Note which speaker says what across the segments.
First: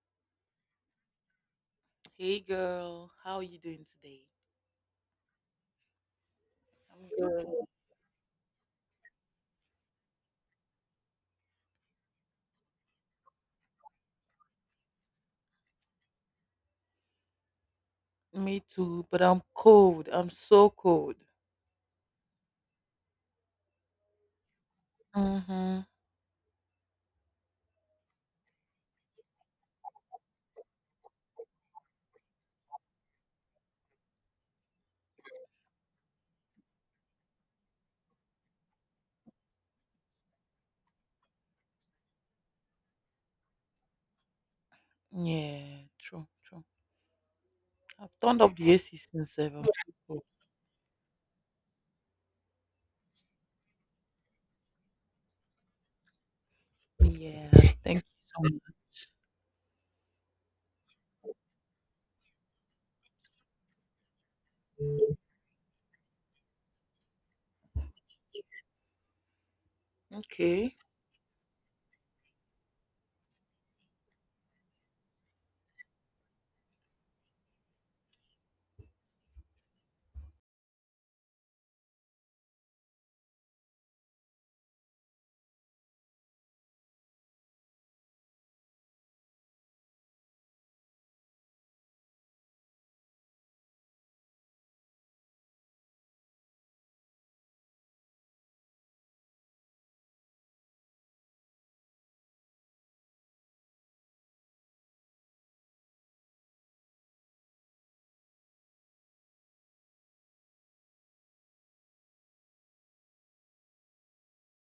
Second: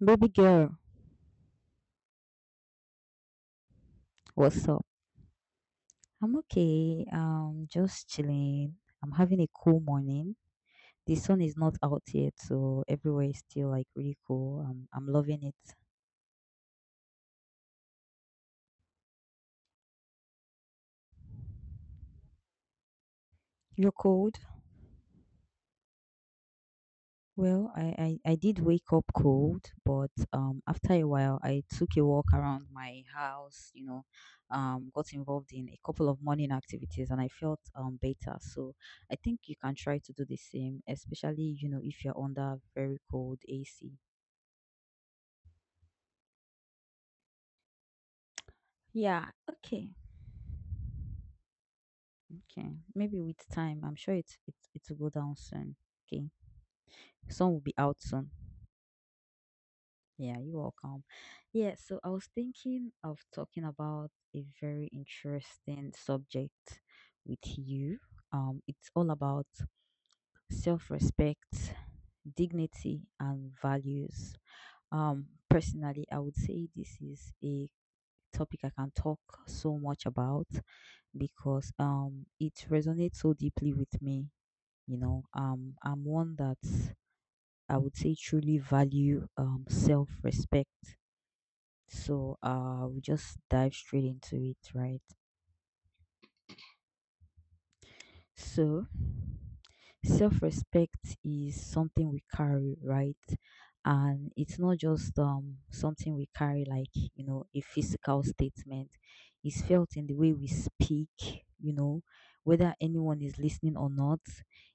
Speaker 1: Baby girl,
Speaker 2: Hey girl, how are you doing today?
Speaker 1: what's up? I'm
Speaker 2: I'm
Speaker 1: okay.
Speaker 2: good.
Speaker 1: Just chilling. I'm having a cool morning. The sun is not out yet, so everywhere is still like really cool. I'm loving it.
Speaker 2: Me too, but I'm cold. I'm so cold.
Speaker 1: You're cold?
Speaker 2: Mm-hmm.
Speaker 1: Well, I did wake up cold, but after a while I took a walk around my house, you know, got involved in a couple of morning activities and I felt better. So I think you can try to do the same, especially, you know, if you're under very cold AC.
Speaker 2: Yeah, true, true. I've turned up the AC
Speaker 1: Yeah,
Speaker 2: since 7. I'm
Speaker 1: okay.
Speaker 2: so cold.
Speaker 1: Okay. Maybe with time, I'm sure it will go down soon. Okay.
Speaker 2: Yeah,
Speaker 1: Some will be
Speaker 2: thank
Speaker 1: out
Speaker 2: you
Speaker 1: soon.
Speaker 2: so much.
Speaker 1: Yeah, you're welcome. Yeah, so I was thinking of talking about a very interesting subject with you. It's all about
Speaker 2: Okay.
Speaker 1: self-respect, dignity, and values. Personally, I would say this is a topic I can talk so much about because it resonates so deeply with me. You know, I'm one that I would say truly value self-respect. So we just dive straight into it, right? So, self respect is something we carry, right? And it's not just something we carry like, you know, a physical statement. It's felt in the way we speak, you know, whether anyone is listening or not.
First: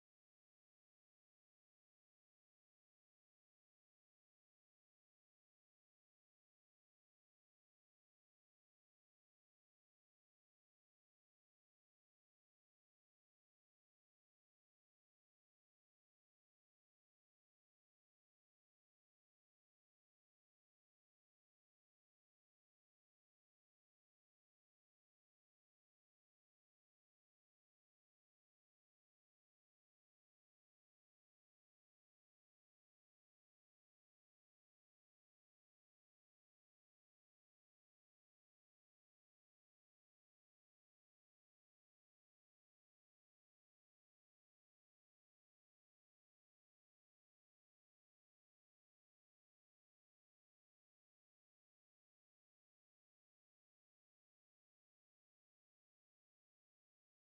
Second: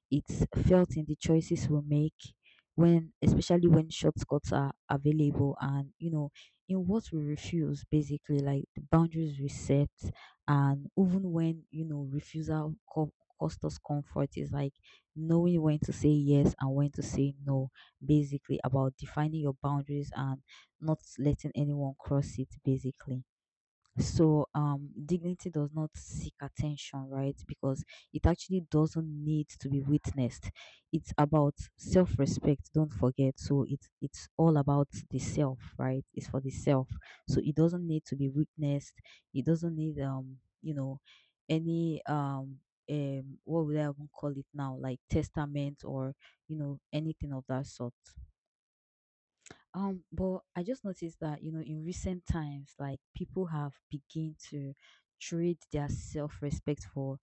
Speaker 1: It's felt in the choices we make when, especially when shortcuts are available, and, you know, in what we refuse, basically like the boundaries we set and even when, you know, cost us comfort, is like knowing when to say yes and when to say no, basically about defining your boundaries and not letting anyone cross it basically. So dignity does not seek attention, right? Because it actually doesn't need to be witnessed. It's about self-respect, don't forget. So it's all about the self, right? It's for the self. So it doesn't need to be witnessed. It doesn't need you know, any what would I even call it now? Like testament or, you know, anything of that sort. But I just noticed that, you know, in recent times, like people have begun to trade their self-respect for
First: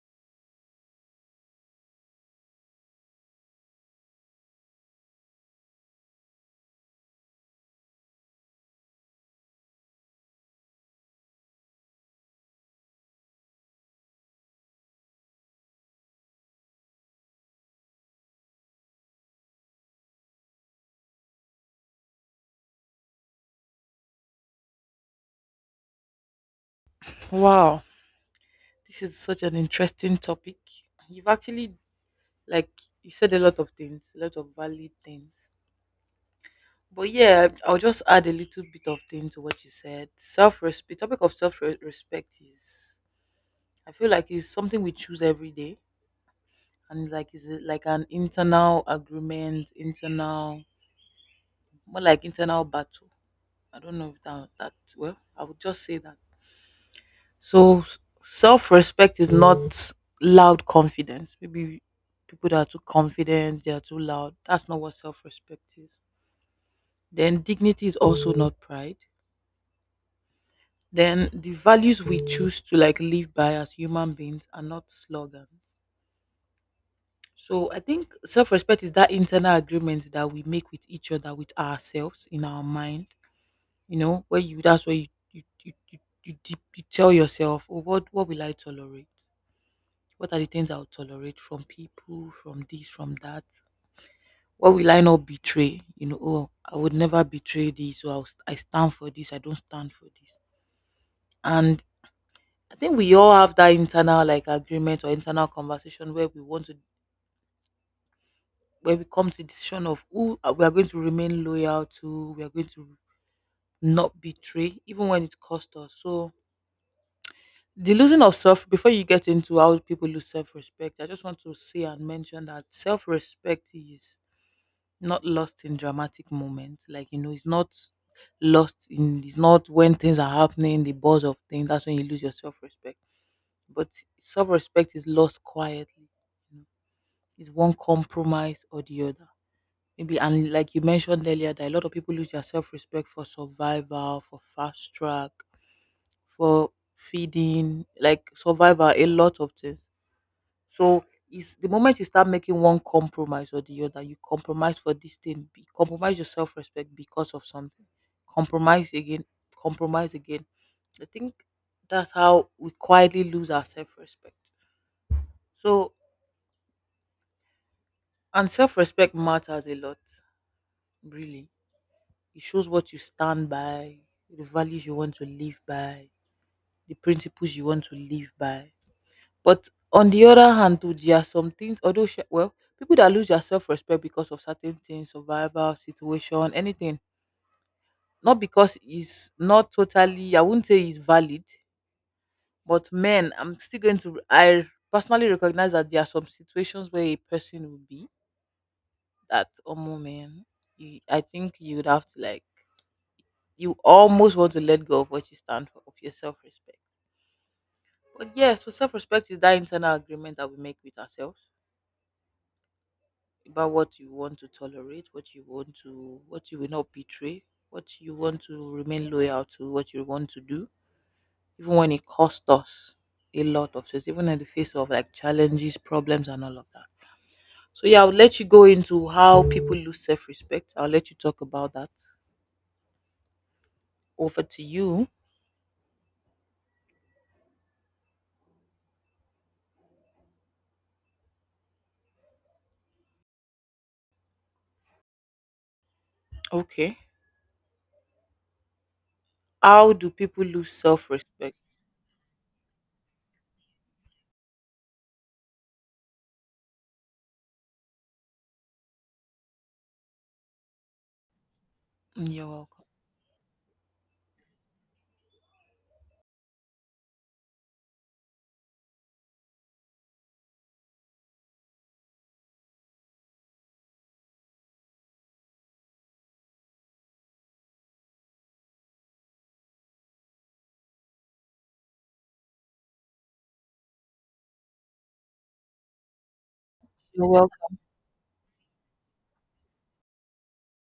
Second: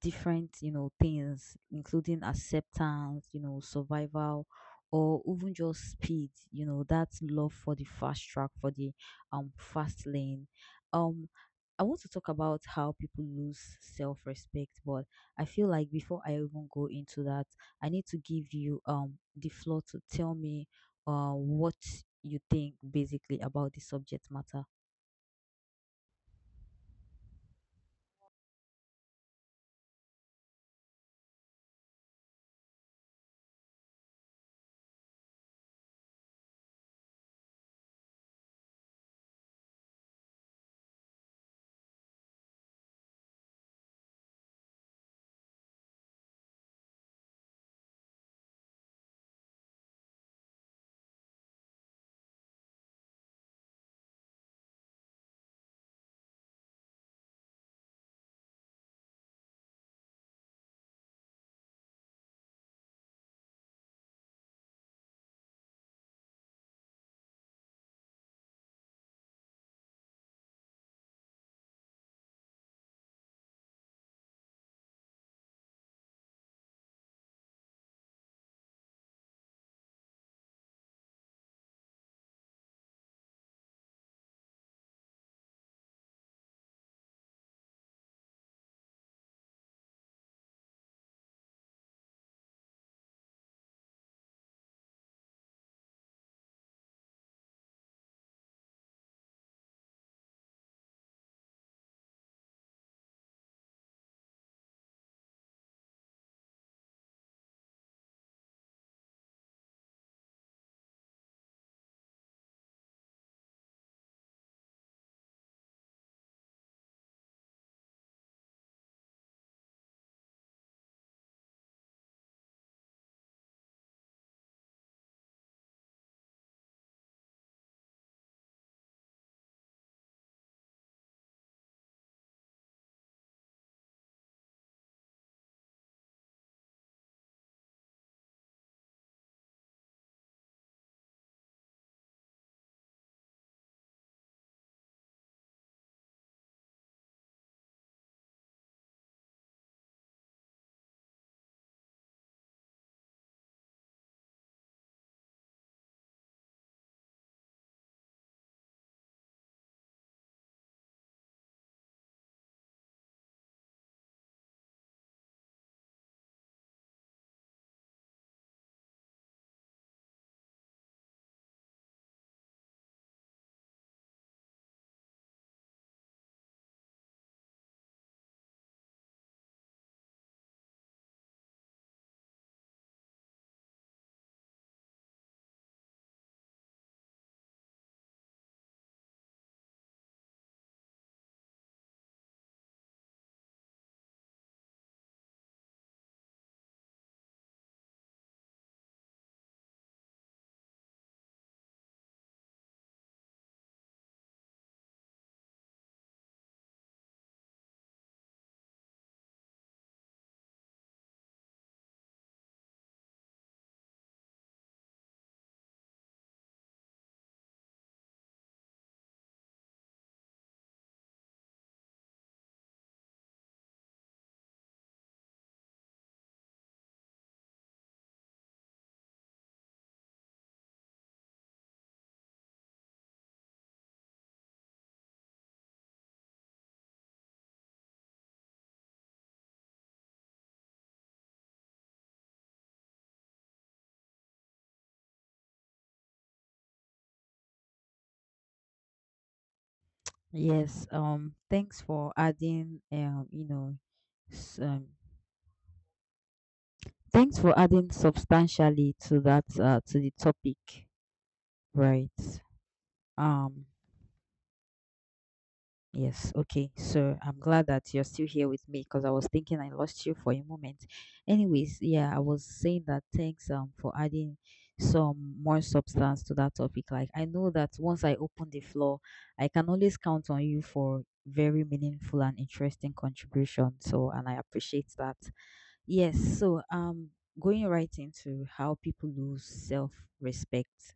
Speaker 1: different, you know, things, including acceptance, you know, survival, or even just speed, you know, that love for the fast track, for the fast lane. Um, I want to talk about how people lose self-respect, but I feel like before I even go into that, I need to give you the floor to tell me what you think basically about the subject matter.
Speaker 2: Wow, this is such an interesting topic. You've actually like you said a lot of things, a lot of valid things. But yeah, I'll just add a little bit of thing to what you said. Self respect. Topic of self respect is, I feel like it's something we choose every day, and like is it like an internal agreement, internal, more like internal battle. I don't know if that well, I would just say that. So self-respect is not loud confidence maybe. People that are too confident, they are too loud, that's not what self-respect is. Then dignity is also not pride. Then the values we choose to like live by as human beings are not slogans. So I think self-respect is that internal agreement that we make with each other, with ourselves in our mind. You know, where you that's where you tell yourself, oh, what will I tolerate? What are the things I'll tolerate from people, from this, from that? What will I not betray? You know, oh, I would never betray this. So I stand for this. I don't stand for this. And I think we all have that internal like agreement or internal conversation where we want to where we come to decision of who we are going to remain loyal to, we are going to not betray, even when it costs us. So the losing of self, before you get into how people lose self-respect, I just want to say and mention that self-respect is not lost in dramatic moments. Like you know, it's not lost in it's not when things are happening, the buzz of things, that's when you lose your self-respect. But self-respect is lost quietly, you know. It's one compromise or the other. Maybe, and like you mentioned earlier, that a lot of people lose their self respect for survival, for fast track, for feeding, like survival, a lot of things. So it's the moment you start making one compromise or the other, you compromise for this thing, compromise your self respect because of something. Compromise again, compromise again. I think that's how we quietly lose our self respect. So, and self respect matters a lot, really. It shows what you stand by, the values you want to live by, the principles you want to live by. But on the other hand, too, there are some things, although, well, people that lose their self respect because of certain things, survival, situation, anything, not because it's not totally, I wouldn't say it's valid, but men, I'm still going to, I personally recognize that there are some situations where a person would be that, oh, man, you, I think you would have to like, you almost want to let go of what you stand for, of your self respect. But yes, so self respect is that internal agreement that we make with ourselves about what you want to tolerate, what you want to, what you will not betray, what you want to remain loyal to, what you want to do, even when it costs us a lot of things, even in the face of like challenges, problems, and all of that. So yeah, I'll let you go into how people lose self respect. I'll let you talk about that. Over to you. Okay. How do people lose
Speaker 1: Yes,
Speaker 2: self respect?
Speaker 1: thanks for adding, you know, s- um, thanks for adding substantially to that, to the topic, right?
Speaker 2: You're welcome.
Speaker 1: Um, Yes, okay. So I'm glad that you're still here with me because I was thinking I lost you for a moment. Anyways, yeah, I was saying that thanks for adding some more substance to that topic. Like I know that once I open the floor, I can always count on you for very meaningful and interesting contribution. So and I appreciate that. Yes, so
Speaker 2: You're
Speaker 1: going
Speaker 2: welcome.
Speaker 1: right into how people lose self-respect.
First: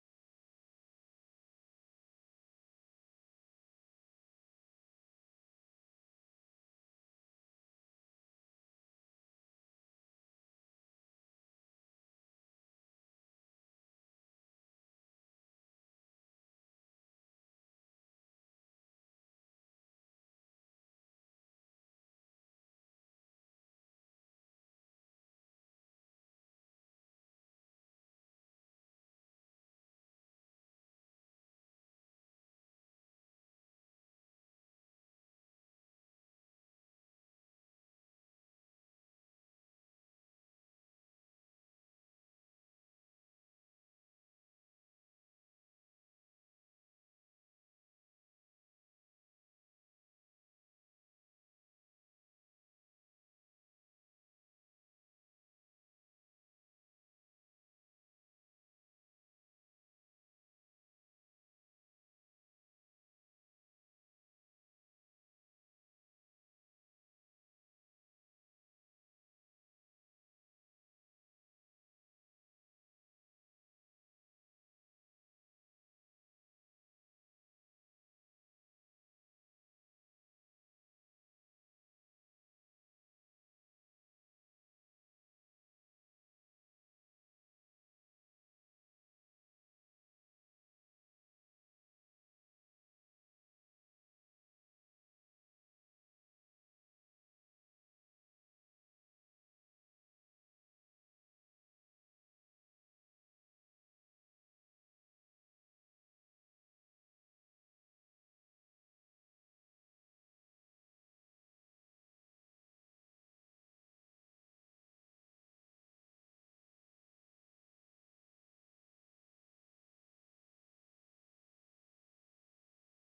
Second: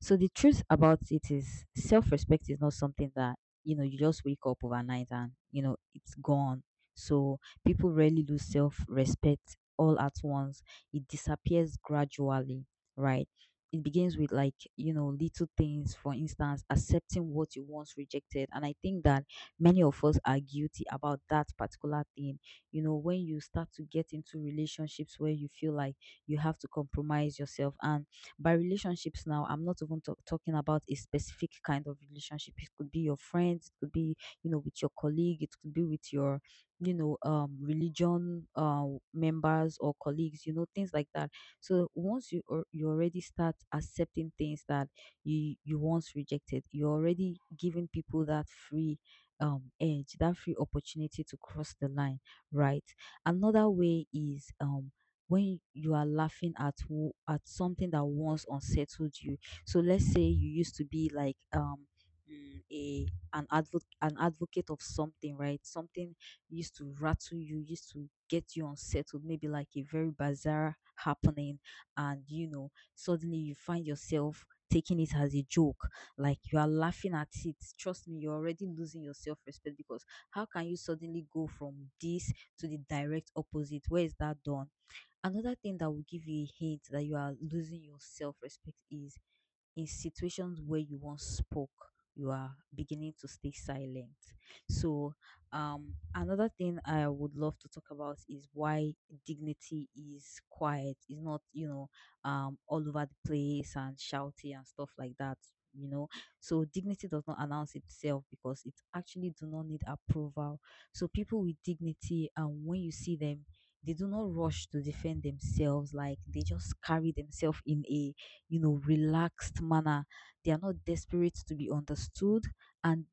Speaker 1: So the truth about it is self-respect is not something that, you know, you just wake up overnight and, you know, it's gone. So people rarely lose self-respect all at once. It disappears gradually, right? It begins with like, you know, little things, for instance, accepting what you once rejected. And I think that many of us are guilty about that particular thing. You know, when you start to get into relationships where you feel like you have to compromise yourself, and by relationships now I'm not even talking about a specific kind of relationship, it could be your friends, it could be, you know, with your colleague, it could be with your, you know, religion members or colleagues, you know, things like that. So once you, or you already start accepting things that you once rejected, you're already giving people that free edge, that free opportunity to cross the line, right? Another way is when you are laughing at at something that once unsettled you. So let's say you used to be like a an advocate of something, right? Something used to rattle you, used to get you unsettled, maybe like a very bizarre happening, and, you know, suddenly you find yourself taking it as a joke, like you are laughing at it. Trust me, you're already losing your self-respect, because how can you suddenly go from this to the direct opposite? Where is that done? Another thing that will give you a hint that you are losing your self respect is in situations where you once spoke, you are beginning to stay silent. So, another thing I would love to talk about is why dignity is quiet, is not, you know, all over the place and shouty and stuff like that, you know. So, dignity does not announce itself because it actually do not need approval. So, people with dignity, and when you see them, they do not rush to defend themselves, like they just carry themselves in a, you know, relaxed manner. They are not desperate to be understood, and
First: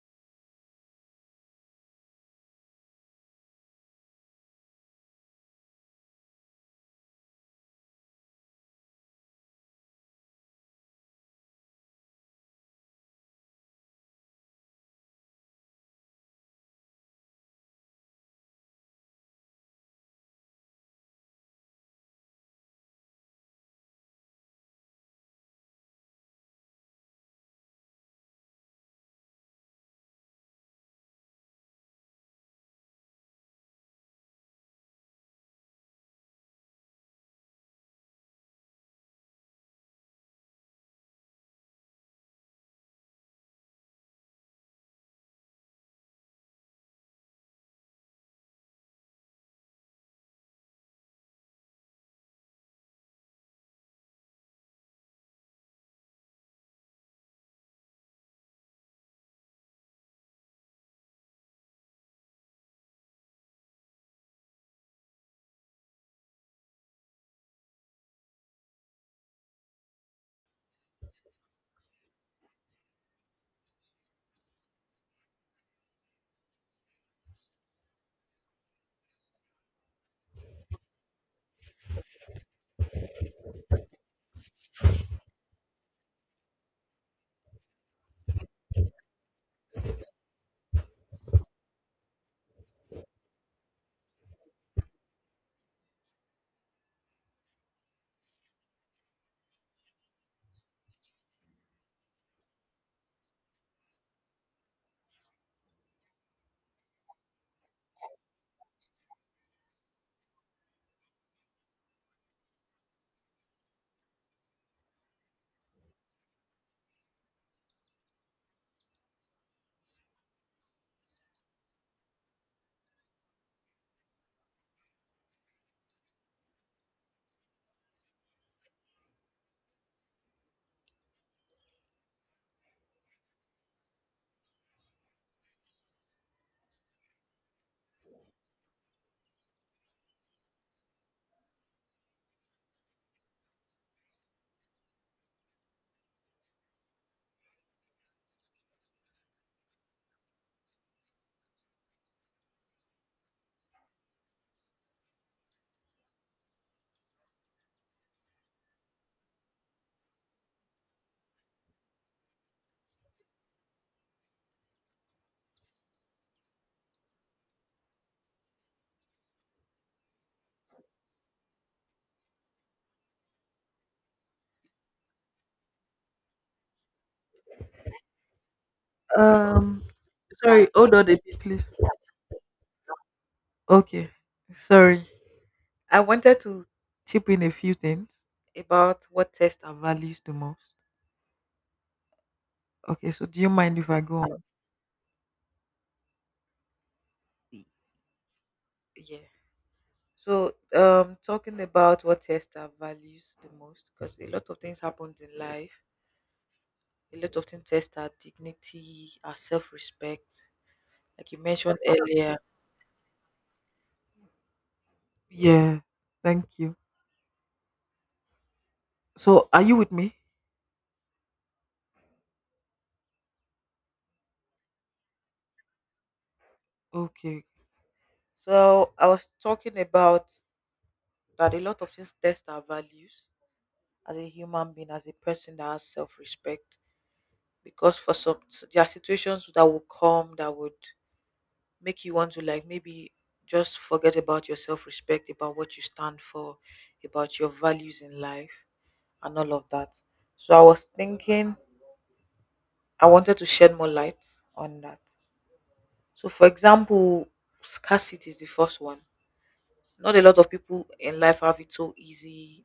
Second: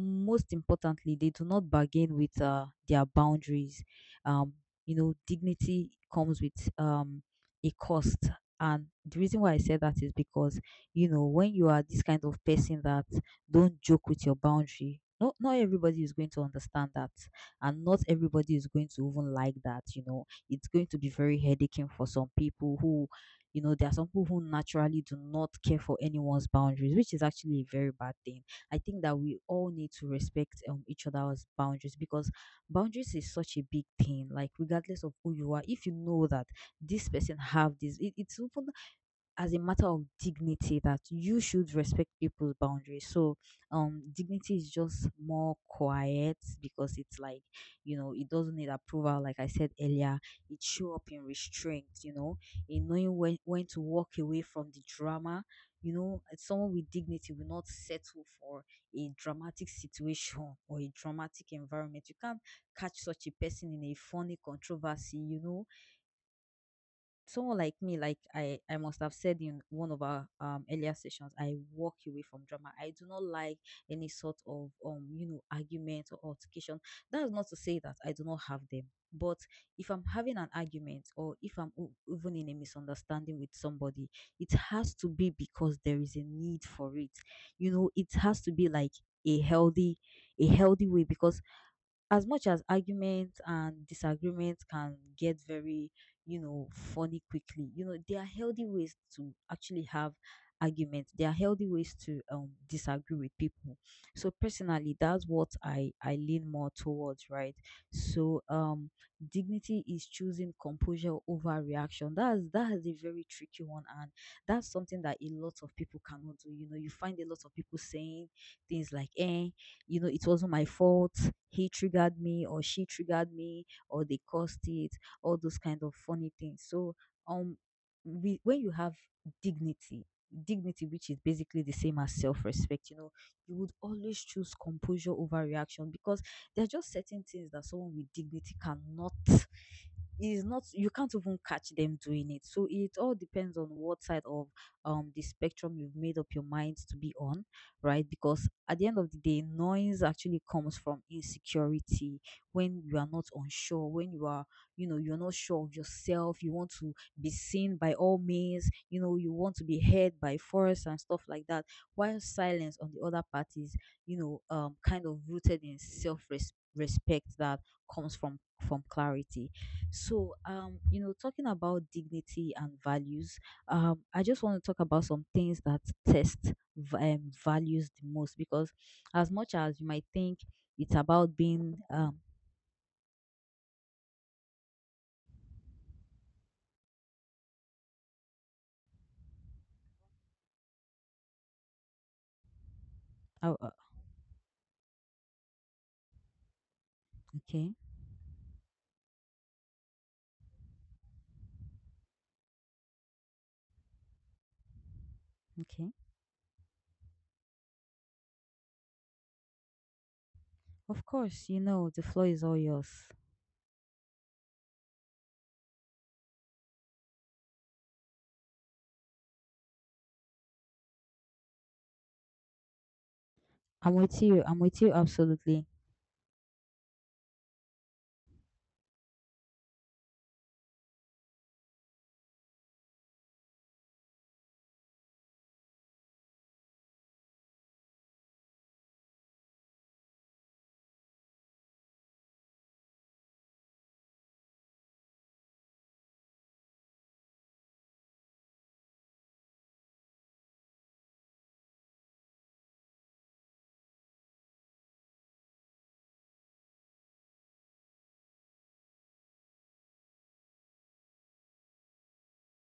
Speaker 1: most importantly, they do not bargain with their boundaries. Um, you know, dignity comes with a cost. And the reason why I said that is because, you know, when you are this kind of person that don't joke with your boundary, no, not everybody is going to understand that. And not everybody is going to even like that. You know, it's going to be very headaching for some people who, you know, there are some people who naturally do not care for anyone's boundaries, which is actually a very bad thing. I think that we all need to respect each other's boundaries because boundaries is such a big thing. Like regardless of who you are, if you know that this person have this, it's even as a matter of dignity that you should respect people's boundaries. So, dignity is just more quiet because it's like, you know, it doesn't need approval. Like I said earlier, it show up in restraint, you know, in knowing when to walk away from the drama. You know, and someone with dignity will not settle for a dramatic situation or a dramatic environment. You can't catch such a person in a funny controversy, you know, someone like me, like I must have said in one of our earlier sessions, I walk away from drama. I do not like any sort of you know, argument or altercation. That is not to say that I do not have them. But if I'm having an argument, or if I'm even in a misunderstanding with somebody, it has to be because there is a need for it. You know, it has to be like a healthy, a healthy way, because as much as arguments and disagreements can get very, you know, funny quickly, you know, there are healthy ways to actually have arguments. There are healthy ways to disagree with people. So personally, that's what I lean more towards, right? So dignity is choosing composure over reaction. That is a very tricky one, and that's something that a lot of people cannot do. You know, you find a lot of people saying things like, eh, you know, it wasn't my fault, he triggered me or she triggered me or they caused it, all those kind of funny things. So um we, when you have dignity, dignity which is basically the same as self-respect, you know, you would always choose composure over reaction, because there are just certain things that someone with dignity cannot. It is not, you can't even catch them doing it. So it all depends on what side of the spectrum you've made up your mind to be on, right? Because at the end of the day, noise actually comes from insecurity. When you are not unsure, when you are, you know, you're not sure of yourself, you want to be seen by all means, you know, you want to be heard by force and stuff like that. While silence on the other part is, kind of rooted in self respect that comes from clarity. So talking about dignity and values, I just want to talk about some things that test values the most because as much as
Speaker 2: Um,
Speaker 1: you might think
Speaker 2: sorry, hold
Speaker 1: it's
Speaker 2: on a
Speaker 1: about
Speaker 2: bit, please.
Speaker 1: being
Speaker 2: Okay, sorry. I wanted to chip in a few things about what tests and values the most. Okay, so do you
Speaker 1: oh, uh,
Speaker 2: mind if I go on?
Speaker 1: okay.
Speaker 2: Yeah. So, talking about what tests our values the most, because a lot of things happens in life.
Speaker 1: Okay,
Speaker 2: A lot of things test our dignity, our self-respect,
Speaker 1: of
Speaker 2: like you
Speaker 1: course, you
Speaker 2: mentioned
Speaker 1: know, the floor
Speaker 2: earlier.
Speaker 1: is all yours.
Speaker 2: Yeah. Thank you. So, are you with me?
Speaker 1: I'm with you, I'm with you, absolutely.
Speaker 2: Okay. So, I was talking about that a lot of things test our values as a human being, as a person that has self respect. Because for some, there are situations that will come that would make you want to, like, maybe just forget about your self respect, about what you stand for, about your values in life, and all of that. So I was thinking, I wanted to shed more light on that. So, for example, scarcity is the first one. Not a lot of people in life have it so easy.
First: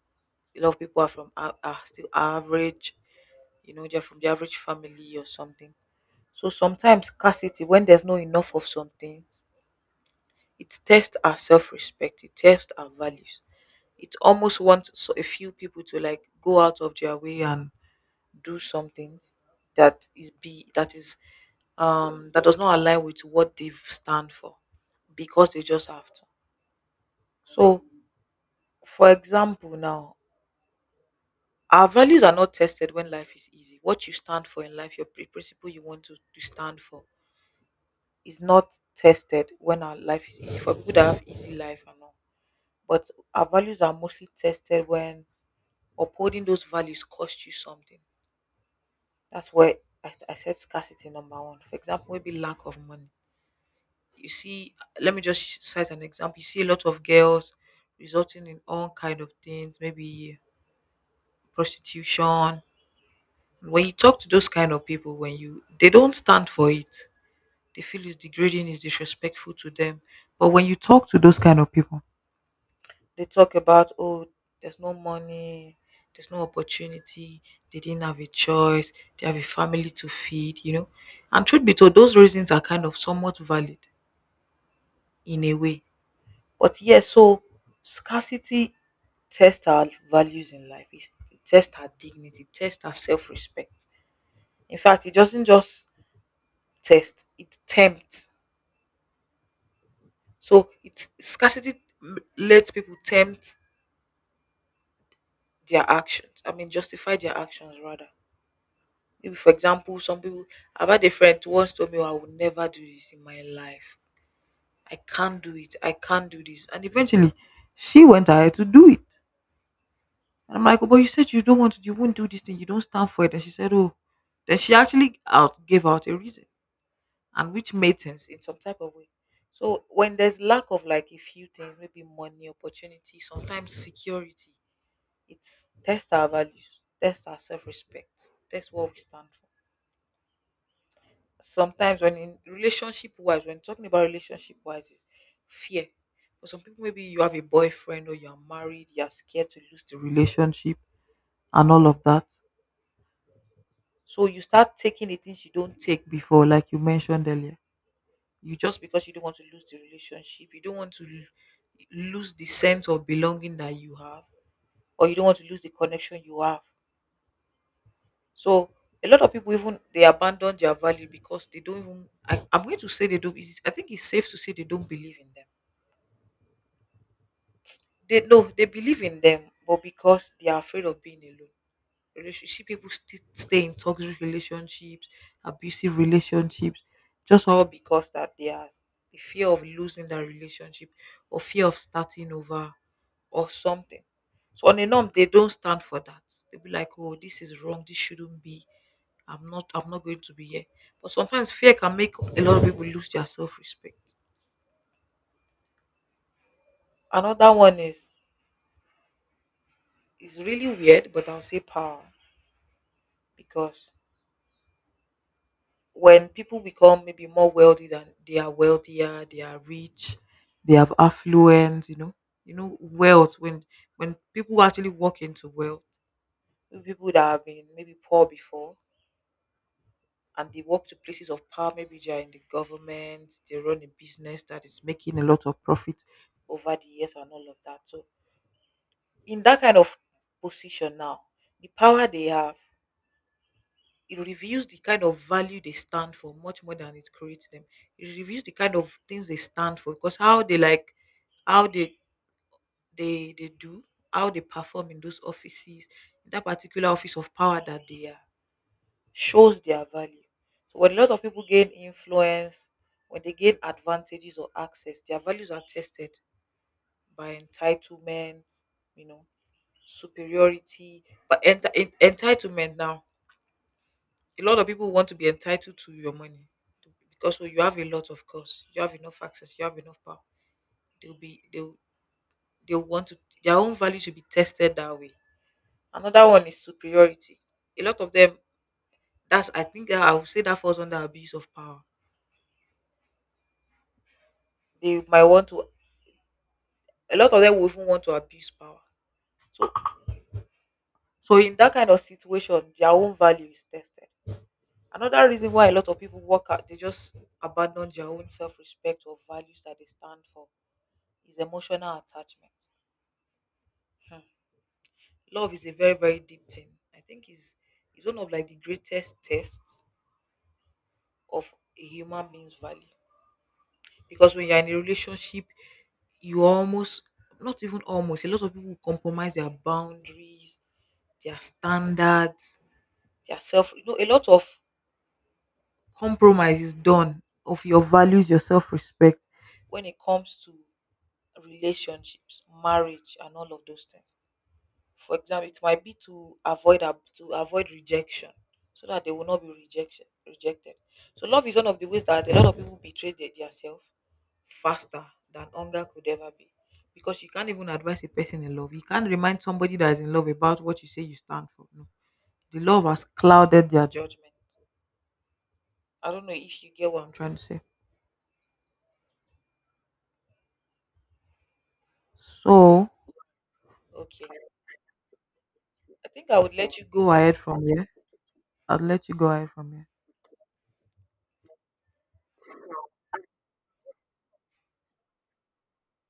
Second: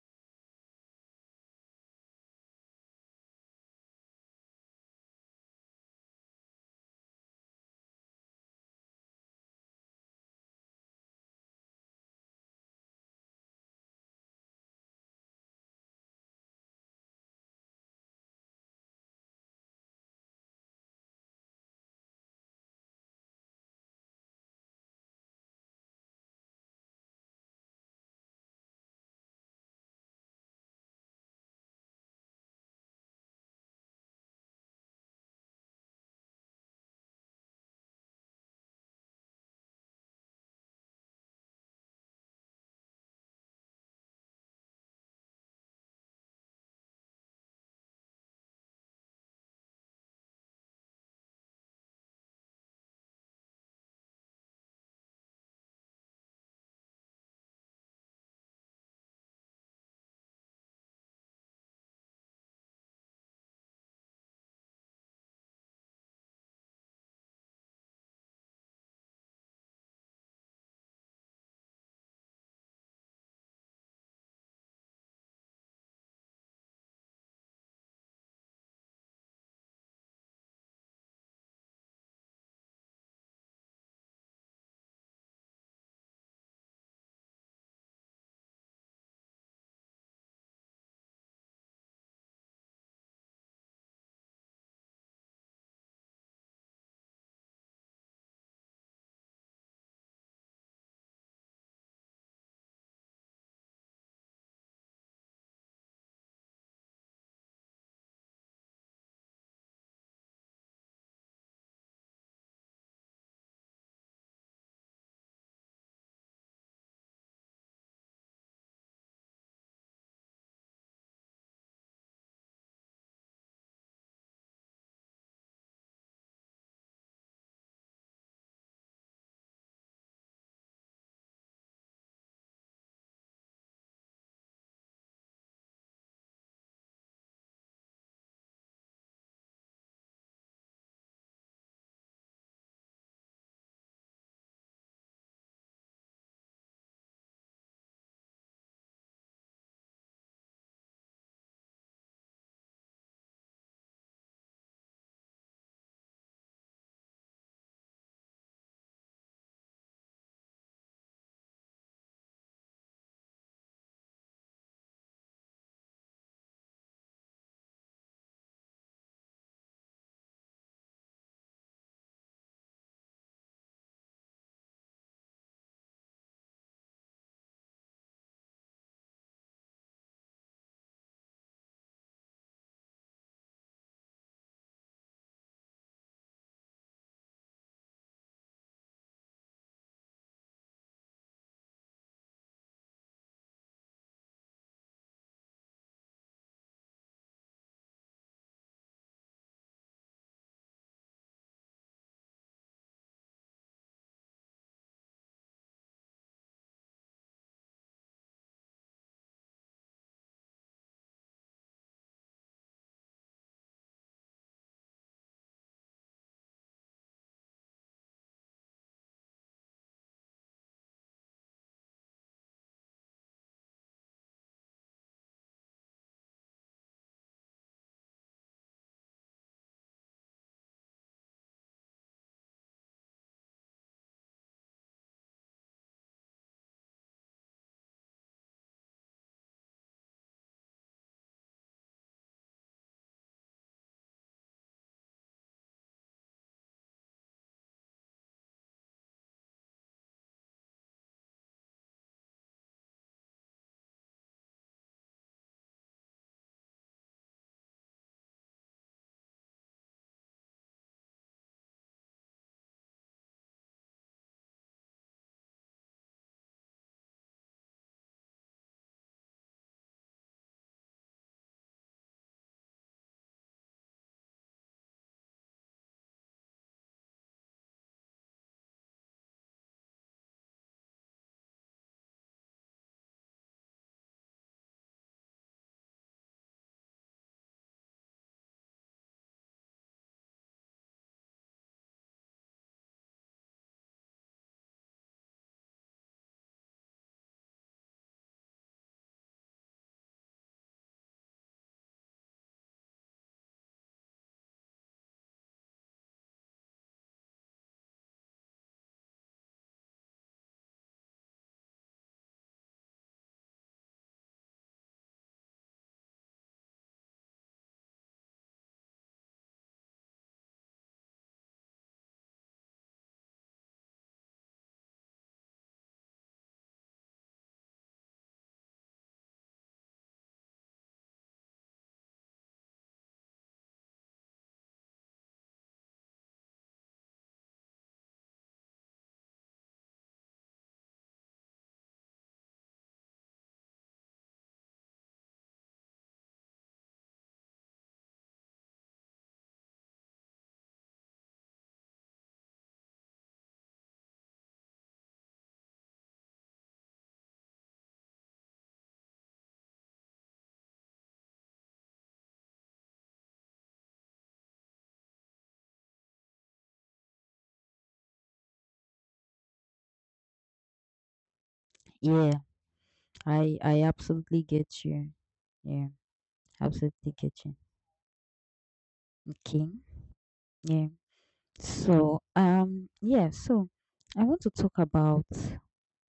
Speaker 2: A lot of people are still average. You know, they're from the average family or something. So sometimes scarcity, when there's not enough of something, it tests our self-respect. It tests our values. It almost wants so a few people to like go out of their way and do something that is be that is that does not align with what they stand for because they just have to. So, for example, now, our values are not tested when life is easy. What you stand for in life, your principle you want to stand for, is not tested when our life is easy. For people that have easy life and all, but our values are mostly tested when upholding those values cost you something. That's where I said scarcity number one. For example, maybe lack of money. You see, let me just cite an example. You see a lot of girls resulting in all kind of things, maybe prostitution, when you talk to those kind of people, when you, they don't stand for it, they feel it's degrading, it's disrespectful to them. But when you talk to those kind of people, they talk about, oh, there's no money, there's no opportunity, they didn't have a choice, they have a family to feed, you know. And truth be told, those reasons are kind of somewhat valid in a way. But yes, so scarcity tests our values in life. It tests our dignity, it tests our self-respect. In fact, it doesn't just test, it tempts. So it's scarcity lets people tempt their actions, I mean, justify their actions rather. Maybe, for example, some people, I've had a friend who once told me, "Oh, I will never do this in my life. I can't do it, I can't do this." And eventually she went ahead to do it. And I'm like, "Oh, but you said you don't want to, you won't do this thing, you don't stand for it." And she said, oh, then she actually out gave out a reason, and which made sense in some type of way. So when there's lack of like a few things, maybe money, opportunity, sometimes security, it's test our values, test our self-respect, test what we stand for. Sometimes when in relationship wise, when talking about relationship wise, it's fear. For some people, maybe you have a boyfriend or you're married, you're scared to lose the relationship and all of that. So you start taking the things you don't take before, like you mentioned earlier, you just because you don't want to lose the relationship, you don't want to lose the sense of belonging that you have, or you don't want to lose the connection you have. So a lot of people even they abandon their value because they don't even, I'm going to say they don't, I think it's safe to say they don't believe in them. They no they believe in them, but because they are afraid of being alone. See, people stay in toxic relationships, abusive relationships, just all because that they are the fear of losing that relationship, or fear of starting over, or something. So on a norm, they don't stand for that. They'll be like, oh, this is wrong, this shouldn't be. I'm not going to be here. But sometimes fear can make a lot of people lose their self respect. Another one is really weird, but I'll say power. Because when people become maybe more wealthy, than they are wealthier, they are rich, they have affluence, you know, wealth, when people actually walk into wealth, people that have been maybe poor before, and they walk to places of power, maybe they are in the government, they run a business that is making a lot of profit over the years and all of that. So in that kind of position now, the power they have, it reveals the kind of value they stand for much more than it creates them. It reveals the kind of things they stand for because how they like, how they they do, how they perform in those offices, in that particular office of power that they are, shows their value. So when a lot of people gain influence, when they gain advantages or access, their values are tested by entitlement, you know, superiority, but entitlement now a lot of people want to be entitled to your money, because when you have a lot, of course you have enough access, you have enough power. They'll they'll want to, their own value should be tested that way. Another one is superiority. A lot of them, that's, I would say that falls under abuse of power. They might want to, a lot of them will even want to abuse power. So in that kind of situation their own value is tested. Another reason why a lot of people walk out, they just abandon their own self-respect or values that they stand for, is emotional attachment. Hmm. Love is a very, very deep thing. I think is one of like the greatest tests of a human being's value, because when you're in a relationship you almost, not even almost, a lot of people compromise their boundaries, their standards, their self. A lot of compromise is done of your values, your self-respect, when it comes to relationships, marriage and all of those things. For example, it might be to avoid to avoid rejection, so that they will not be rejection rejected. So love is one of the ways that a lot of people betray their self faster than hunger could ever be, because you can't even advise a person in love. You can't remind somebody that is in love about what you say you stand for. No, the love has clouded their judgment. I don't know if you get what I'm trying to say.
Speaker 1: Yeah,
Speaker 2: So
Speaker 1: I
Speaker 2: okay,
Speaker 1: absolutely get you. Yeah,
Speaker 2: I think I would let you go
Speaker 1: absolutely get
Speaker 2: ahead
Speaker 1: you.
Speaker 2: from here. I will let you go ahead
Speaker 1: Okay.
Speaker 2: from here.
Speaker 1: Yeah, so I want to talk about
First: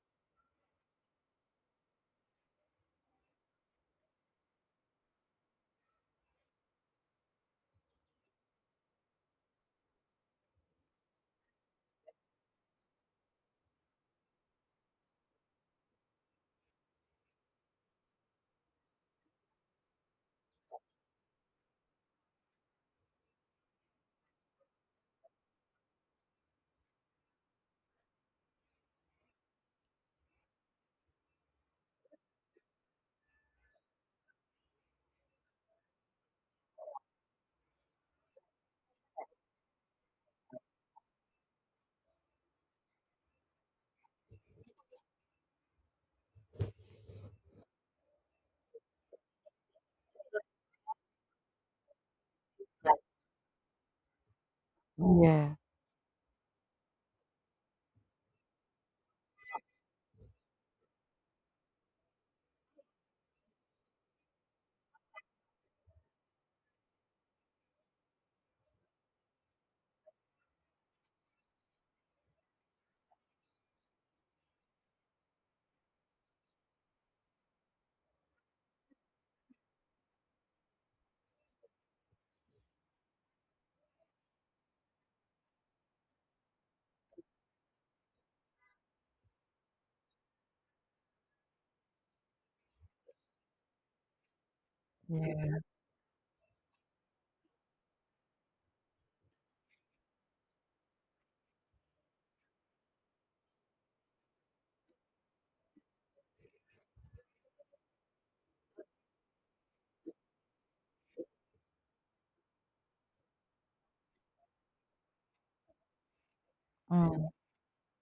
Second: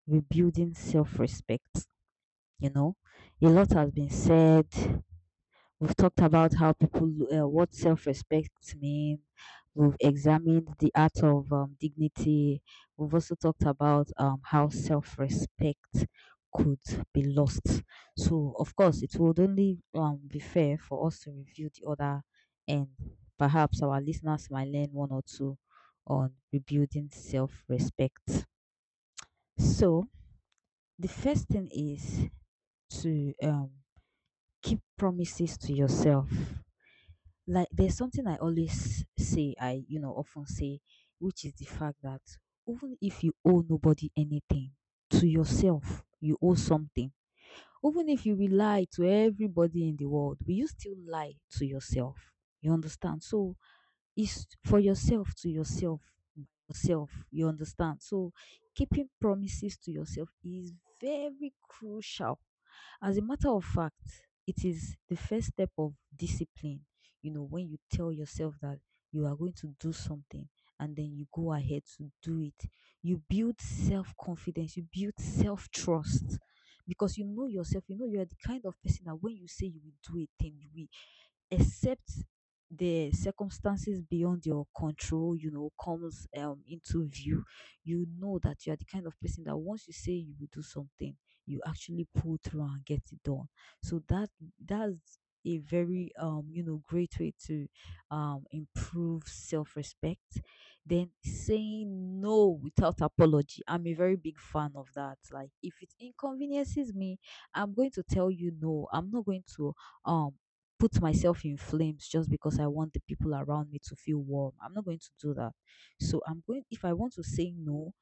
Speaker 1: rebuilding self-respect. You know, a lot has been said. We've talked about how people, what self respect means. We've examined the art of dignity. We've also talked about how self respect could be lost. So, of course, it would only be fair for us to review the other, and perhaps our listeners might learn one or two on rebuilding self respect. So, the first thing is to keep promises to yourself. Like, there's something I always say, I often say, which is the fact that even if you owe nobody anything, to yourself you owe something. Even if you rely to everybody in the world, will you still lie to yourself? You understand? So is for yourself, to
Speaker 2: Yeah.
Speaker 1: yourself, by yourself. You understand? So keeping promises to yourself is very crucial. As a matter of fact, it is the first step of discipline. You know, when you tell yourself that you are going to do something and then you go ahead to do it, you build self confidence, you build self trust, because you know yourself, you know you are the kind of person that when you say you will do a thing, you will, except the circumstances beyond your control, you know, comes into view. You know that you are the kind of person that once you say you will do something, you actually pull through and get it done. So that's a
Speaker 2: Yeah.
Speaker 1: very you know great way to improve self-respect. Then, saying no without apology. I'm a very big fan of that. Like, if it inconveniences me, I'm going to tell you no. I'm not going to um put myself in flames just because I want the people around me to feel warm. I'm not going to do that. So I'm going, if I want to
Speaker 2: Mm.
Speaker 1: say no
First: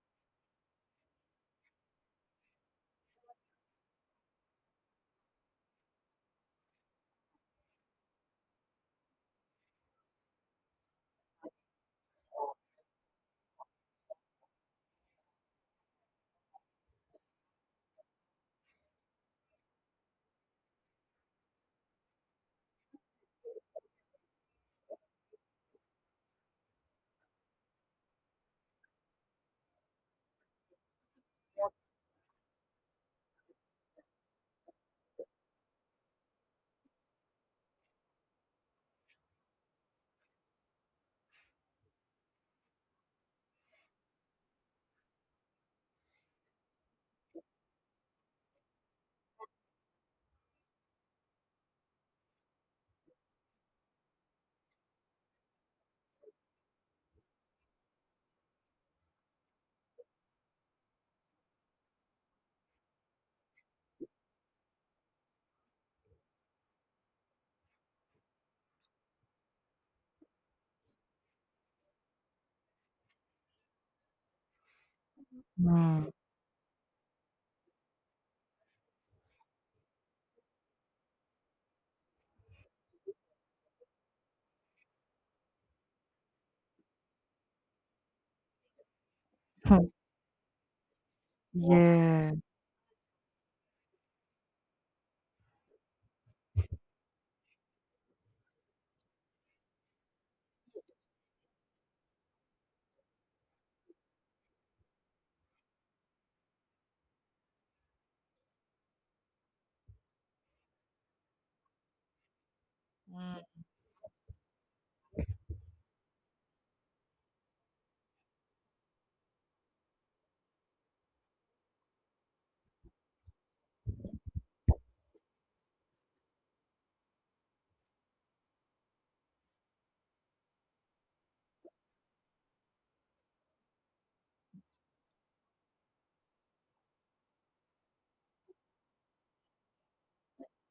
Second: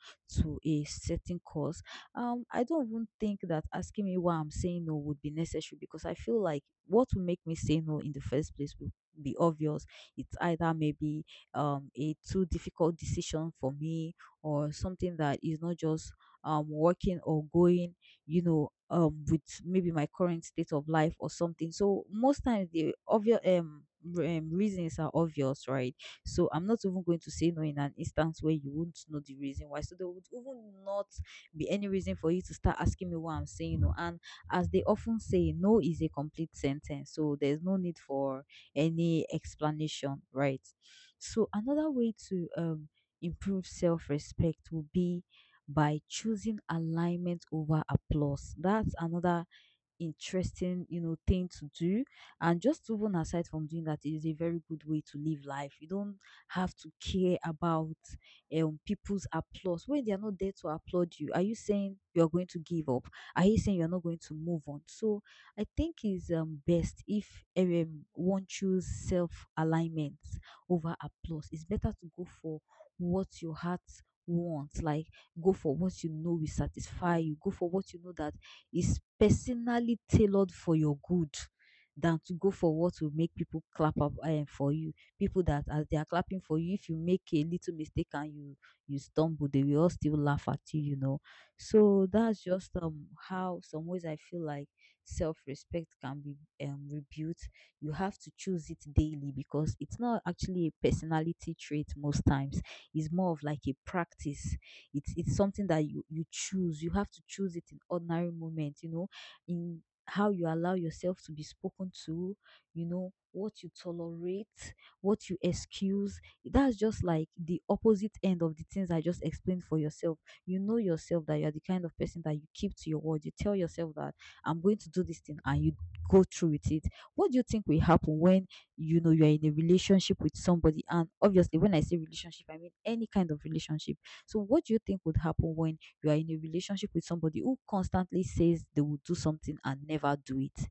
Speaker 1: to a certain cause, I don't even think that asking me why I'm saying no would be necessary, because I feel like what will make me say no in the first place will be obvious. It's either maybe a too difficult decision for me, or something that is not just working or going, you know, with maybe my current state of life or something. So most times the obvious reasons are obvious, right? So I'm not even going to say no in an instance where you wouldn't know the reason why. So there would even not be any reason for you to start asking me why I'm saying no. And as they often say, no is a complete sentence. So there's no need for any explanation, right? So another way to improve self-respect would be by choosing alignment over applause. That's another interesting, you know, thing to do. And just even aside from doing that, it is a very good way to live life. You don't have to care about people's applause. When they are not there to applaud you, are you saying you are going to give up? Are you saying you're not going to move on? So I think it's best if one choose self alignment over applause. It's better to go for what your heart wants, like, go for what
Speaker 2: Mm.
Speaker 1: you know will satisfy you, go for what you know that is personally tailored for your good, than to go for what will make people clap up for you. People that, as they are clapping for you, if you make a little mistake and you stumble, they will all still laugh at you, you know.
Speaker 2: Work.
Speaker 1: So
Speaker 2: Yeah.
Speaker 1: that's just how some ways I feel like self-respect can be rebuilt. You have to choose it daily because it's not actually a personality trait most times. It's more of like a practice. It's something that you choose. You have to choose it in ordinary moments, you know, in how you allow yourself to be spoken to, you know,
Speaker 2: Mm.
Speaker 1: what you tolerate, what you excuse. That's just like the opposite end of the things I just explained for yourself. You know yourself that you're the kind of person that you keep to your word. You tell yourself that I'm going to do this thing and you go through with it. What do you think will happen when you know you're in a relationship with somebody? And obviously, when I say relationship, I mean any kind of relationship. So, what do you think would happen when you are in a relationship with somebody who constantly says they will do something and never do it?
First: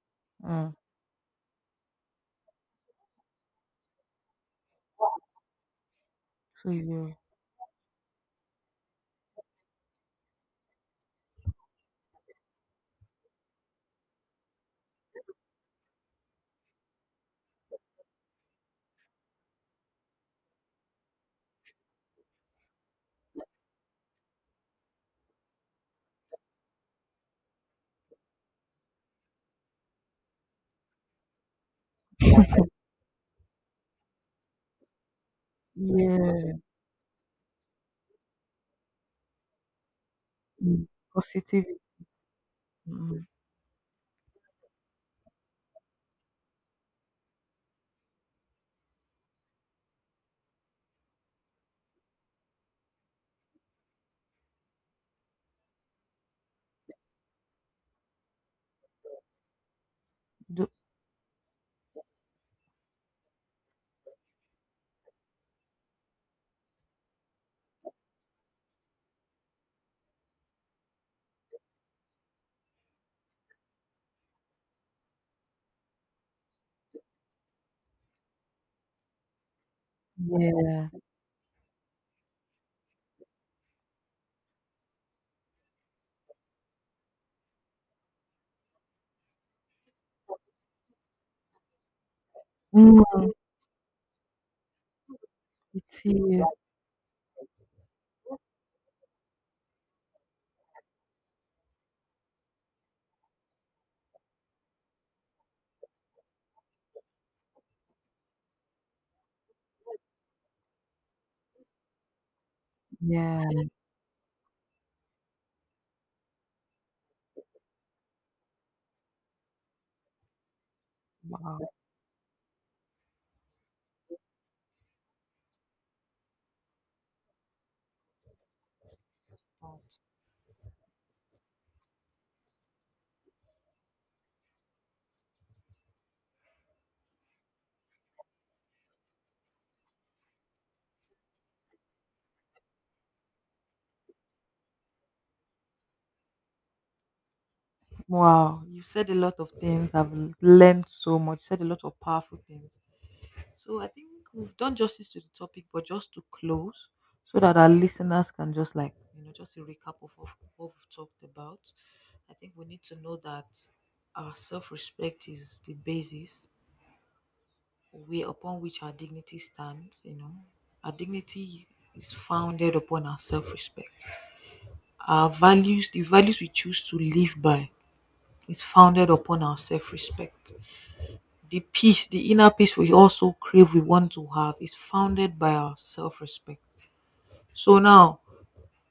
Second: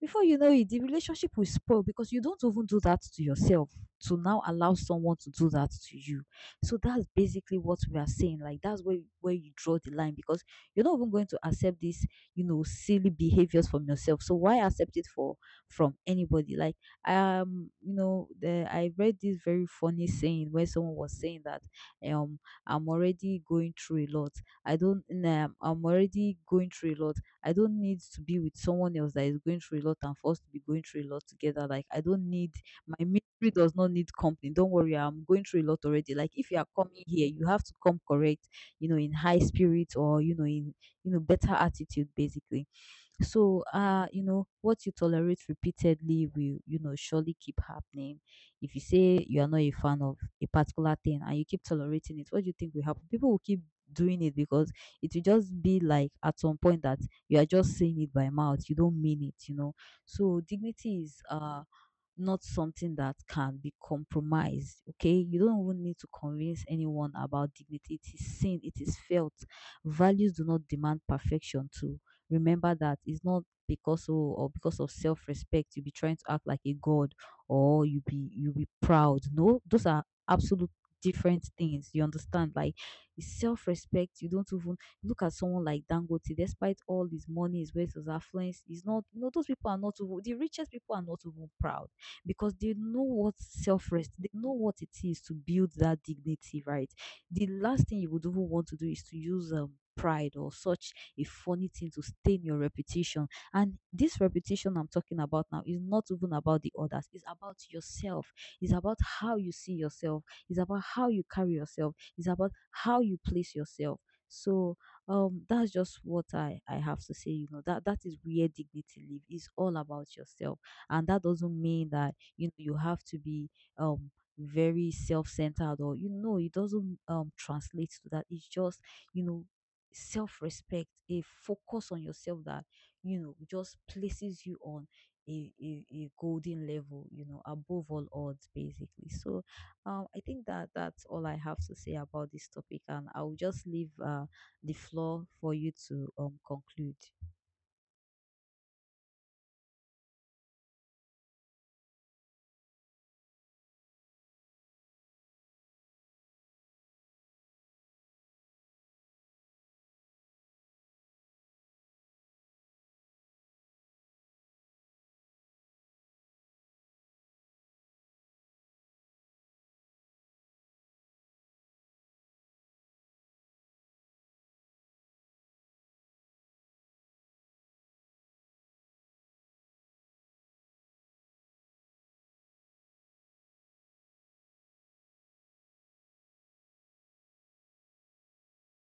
Speaker 1: Before you know it,
Speaker 2: Mm.
Speaker 1: the relationship will spoil, because you don't even do that to yourself to now allow someone to do that to you.
Speaker 2: So
Speaker 1: So that's
Speaker 2: you.
Speaker 1: basically what we are saying. Like, that's where you draw the line, because you're not even going to accept this, you know, silly behaviors from yourself. So why accept it for from anybody? Like, you know, I read this very funny saying where someone was saying that um I'm already going through a lot. I don't I'm already going through a lot. I don't need to be with someone else that is going through a lot and for us to be going through a lot together. Like, I don't need, my ministry does not need company. Don't worry, I'm going through a lot already. Like, if
Speaker 2: Yeah.
Speaker 1: you are coming here, you have to come correct, you know, in high spirit, or you know, in
Speaker 2: Mm.
Speaker 1: you know, better
Speaker 2: Positivity.
Speaker 1: attitude basically.
Speaker 2: Mm.
Speaker 1: So, you know, what you tolerate repeatedly will, you know, surely keep happening. If you say you are not a fan of a particular thing and you keep tolerating it, what do you think will happen? People will keep doing it, because it will just be like at some point that you are just saying it by mouth, you don't mean it, you know. So
Speaker 2: Do
Speaker 1: dignity is not something that can be compromised. Okay, you don't even need to convince anyone about dignity. It is seen, it is felt. Values do not demand perfection. To remember that it's not because of self-respect you be trying to act like a god, or you be proud. No, those are absolute
Speaker 2: yeah.
Speaker 1: different things. You understand? Like, self-respect, you don't even, look at someone like Dangote, despite all his money, his wealth, his affluence, he's not, you know, those people are not even, the richest people are not even proud, because they
Speaker 2: Mm,
Speaker 1: know what self rest, they know what it is to build
Speaker 2: it
Speaker 1: that
Speaker 2: is.
Speaker 1: dignity, right? The last thing you would even want to do is to use pride or such a funny thing to stain your reputation. And this reputation I'm talking about now is not even about the others, it's about yourself, it's about how you see yourself, it's about how you carry yourself, it's about how you
Speaker 2: Yeah.
Speaker 1: place yourself. So that's just what I have to say, you know, that is where dignity live. It's all about yourself. And that
Speaker 2: Wow.
Speaker 1: doesn't mean that you know you have to be um very self-centered, or you know it doesn't translate to that. It's just, you know, self-respect, a focus on yourself that, you know, just places you on a golden level, you know, above all odds basically. So I think that that's all I have to say about this topic, and I'll just leave the floor for you to conclude.
Speaker 2: Wow. You've said a lot of things. I've learned so much. Said a lot of powerful things. So I think we've done justice to the topic, but just to close, so that our listeners can just like, just a recap of what we've talked about. I think we need to know that our self respect is the basis way upon which our dignity stands, you know. Our dignity is founded upon our self respect. Our values, the values we choose to live by, is founded upon our self respect. The peace, the inner peace we also crave, we want to have, is founded by our self respect. So now,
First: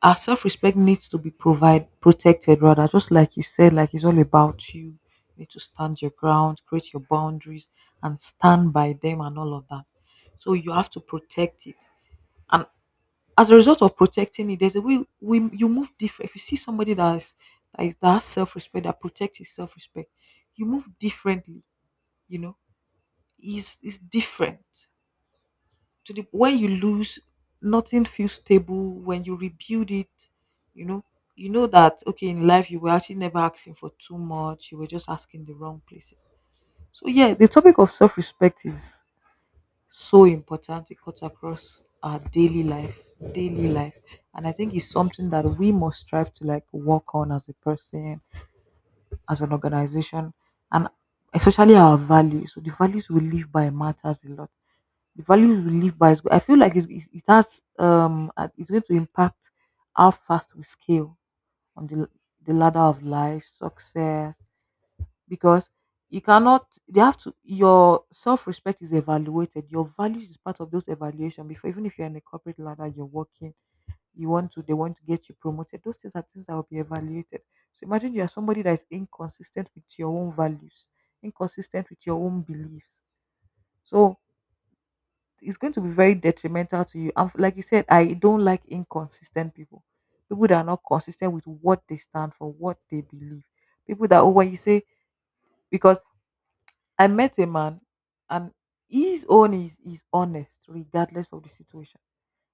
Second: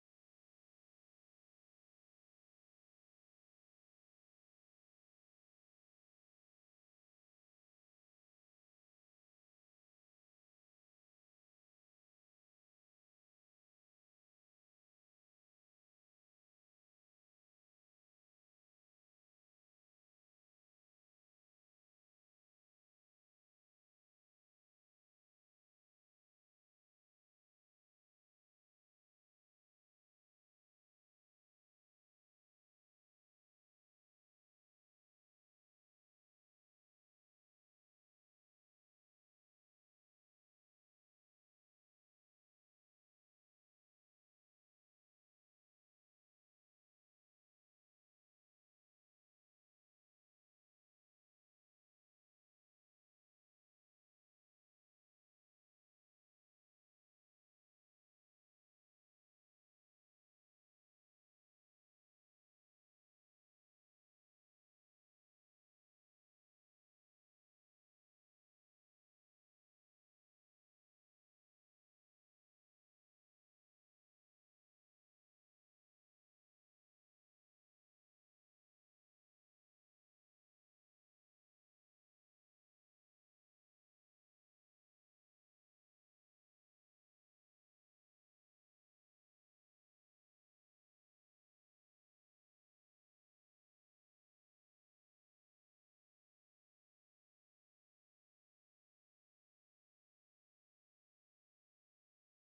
Speaker 2: our self-respect needs to be provide protected rather, just like you said, like it's all about you. You need to stand your ground, create your boundaries and stand by them and all of that. So you have to protect it. And as a result of protecting it, there's a way we, you move different. If you see somebody that is, that has self-respect, that protects his self-respect, you move differently, you know. Is different to the, when you lose, nothing feels stable. When you rebuild it, you know, you know that okay, in life you were actually never asking for too much, you were just asking the wrong places. So yeah, the topic of self-respect is so important. It cuts across our daily life. And I think it's something that we must strive to like work on as a person, as an organization, and especially our values. So the values we live by matters a lot. The values we live by is good. I feel like it's, it has it's going to impact how fast we scale on the ladder of life, success, because you cannot, you have to, your self-respect is evaluated, your values is part of those evaluation. Before, even if you're in a corporate ladder, you're working, you want to, they want to get you promoted, those things are things that will be evaluated. So imagine you are somebody that is inconsistent with your own values, inconsistent with your own beliefs. So it's going to be very detrimental to you. And like you said, I don't like inconsistent people. People that are not consistent with what they stand for, what they believe. People that, oh, when you say, because I met a man, and his own is honest regardless of the situation.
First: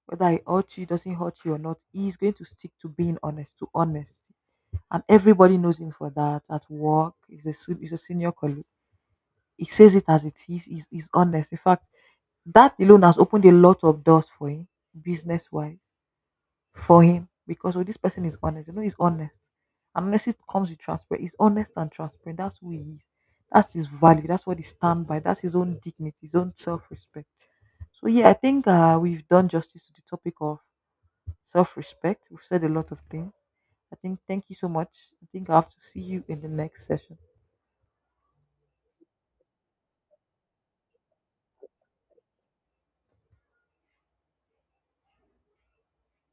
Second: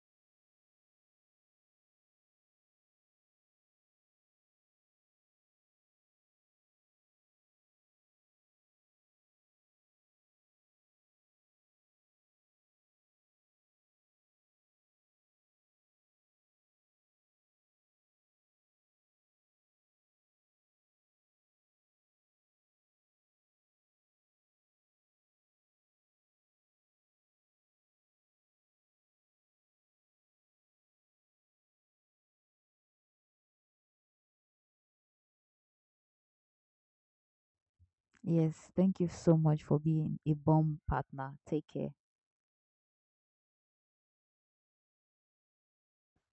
Speaker 2: Whether he hurt you, doesn't hurt you or not, he's going to stick to being honest, to honesty. And everybody knows him for that at work. He's a, he's a senior colleague. He says it as it is, he's honest. In fact, that alone has opened a lot of doors for him, business wise, for him. Because oh, this person is honest. You know, he's honest. And honesty comes with transparent, he's honest and transparent. That's who he is. That's his value. That's what he stands by. That's his own dignity, his own self respect. So yeah, I think we've done justice to the topic of self-respect. We've said a lot of things. I think thank you so much. I think I have to see you in the next session.
Speaker 1: Yes, thank you so much for being a bomb partner. Take care.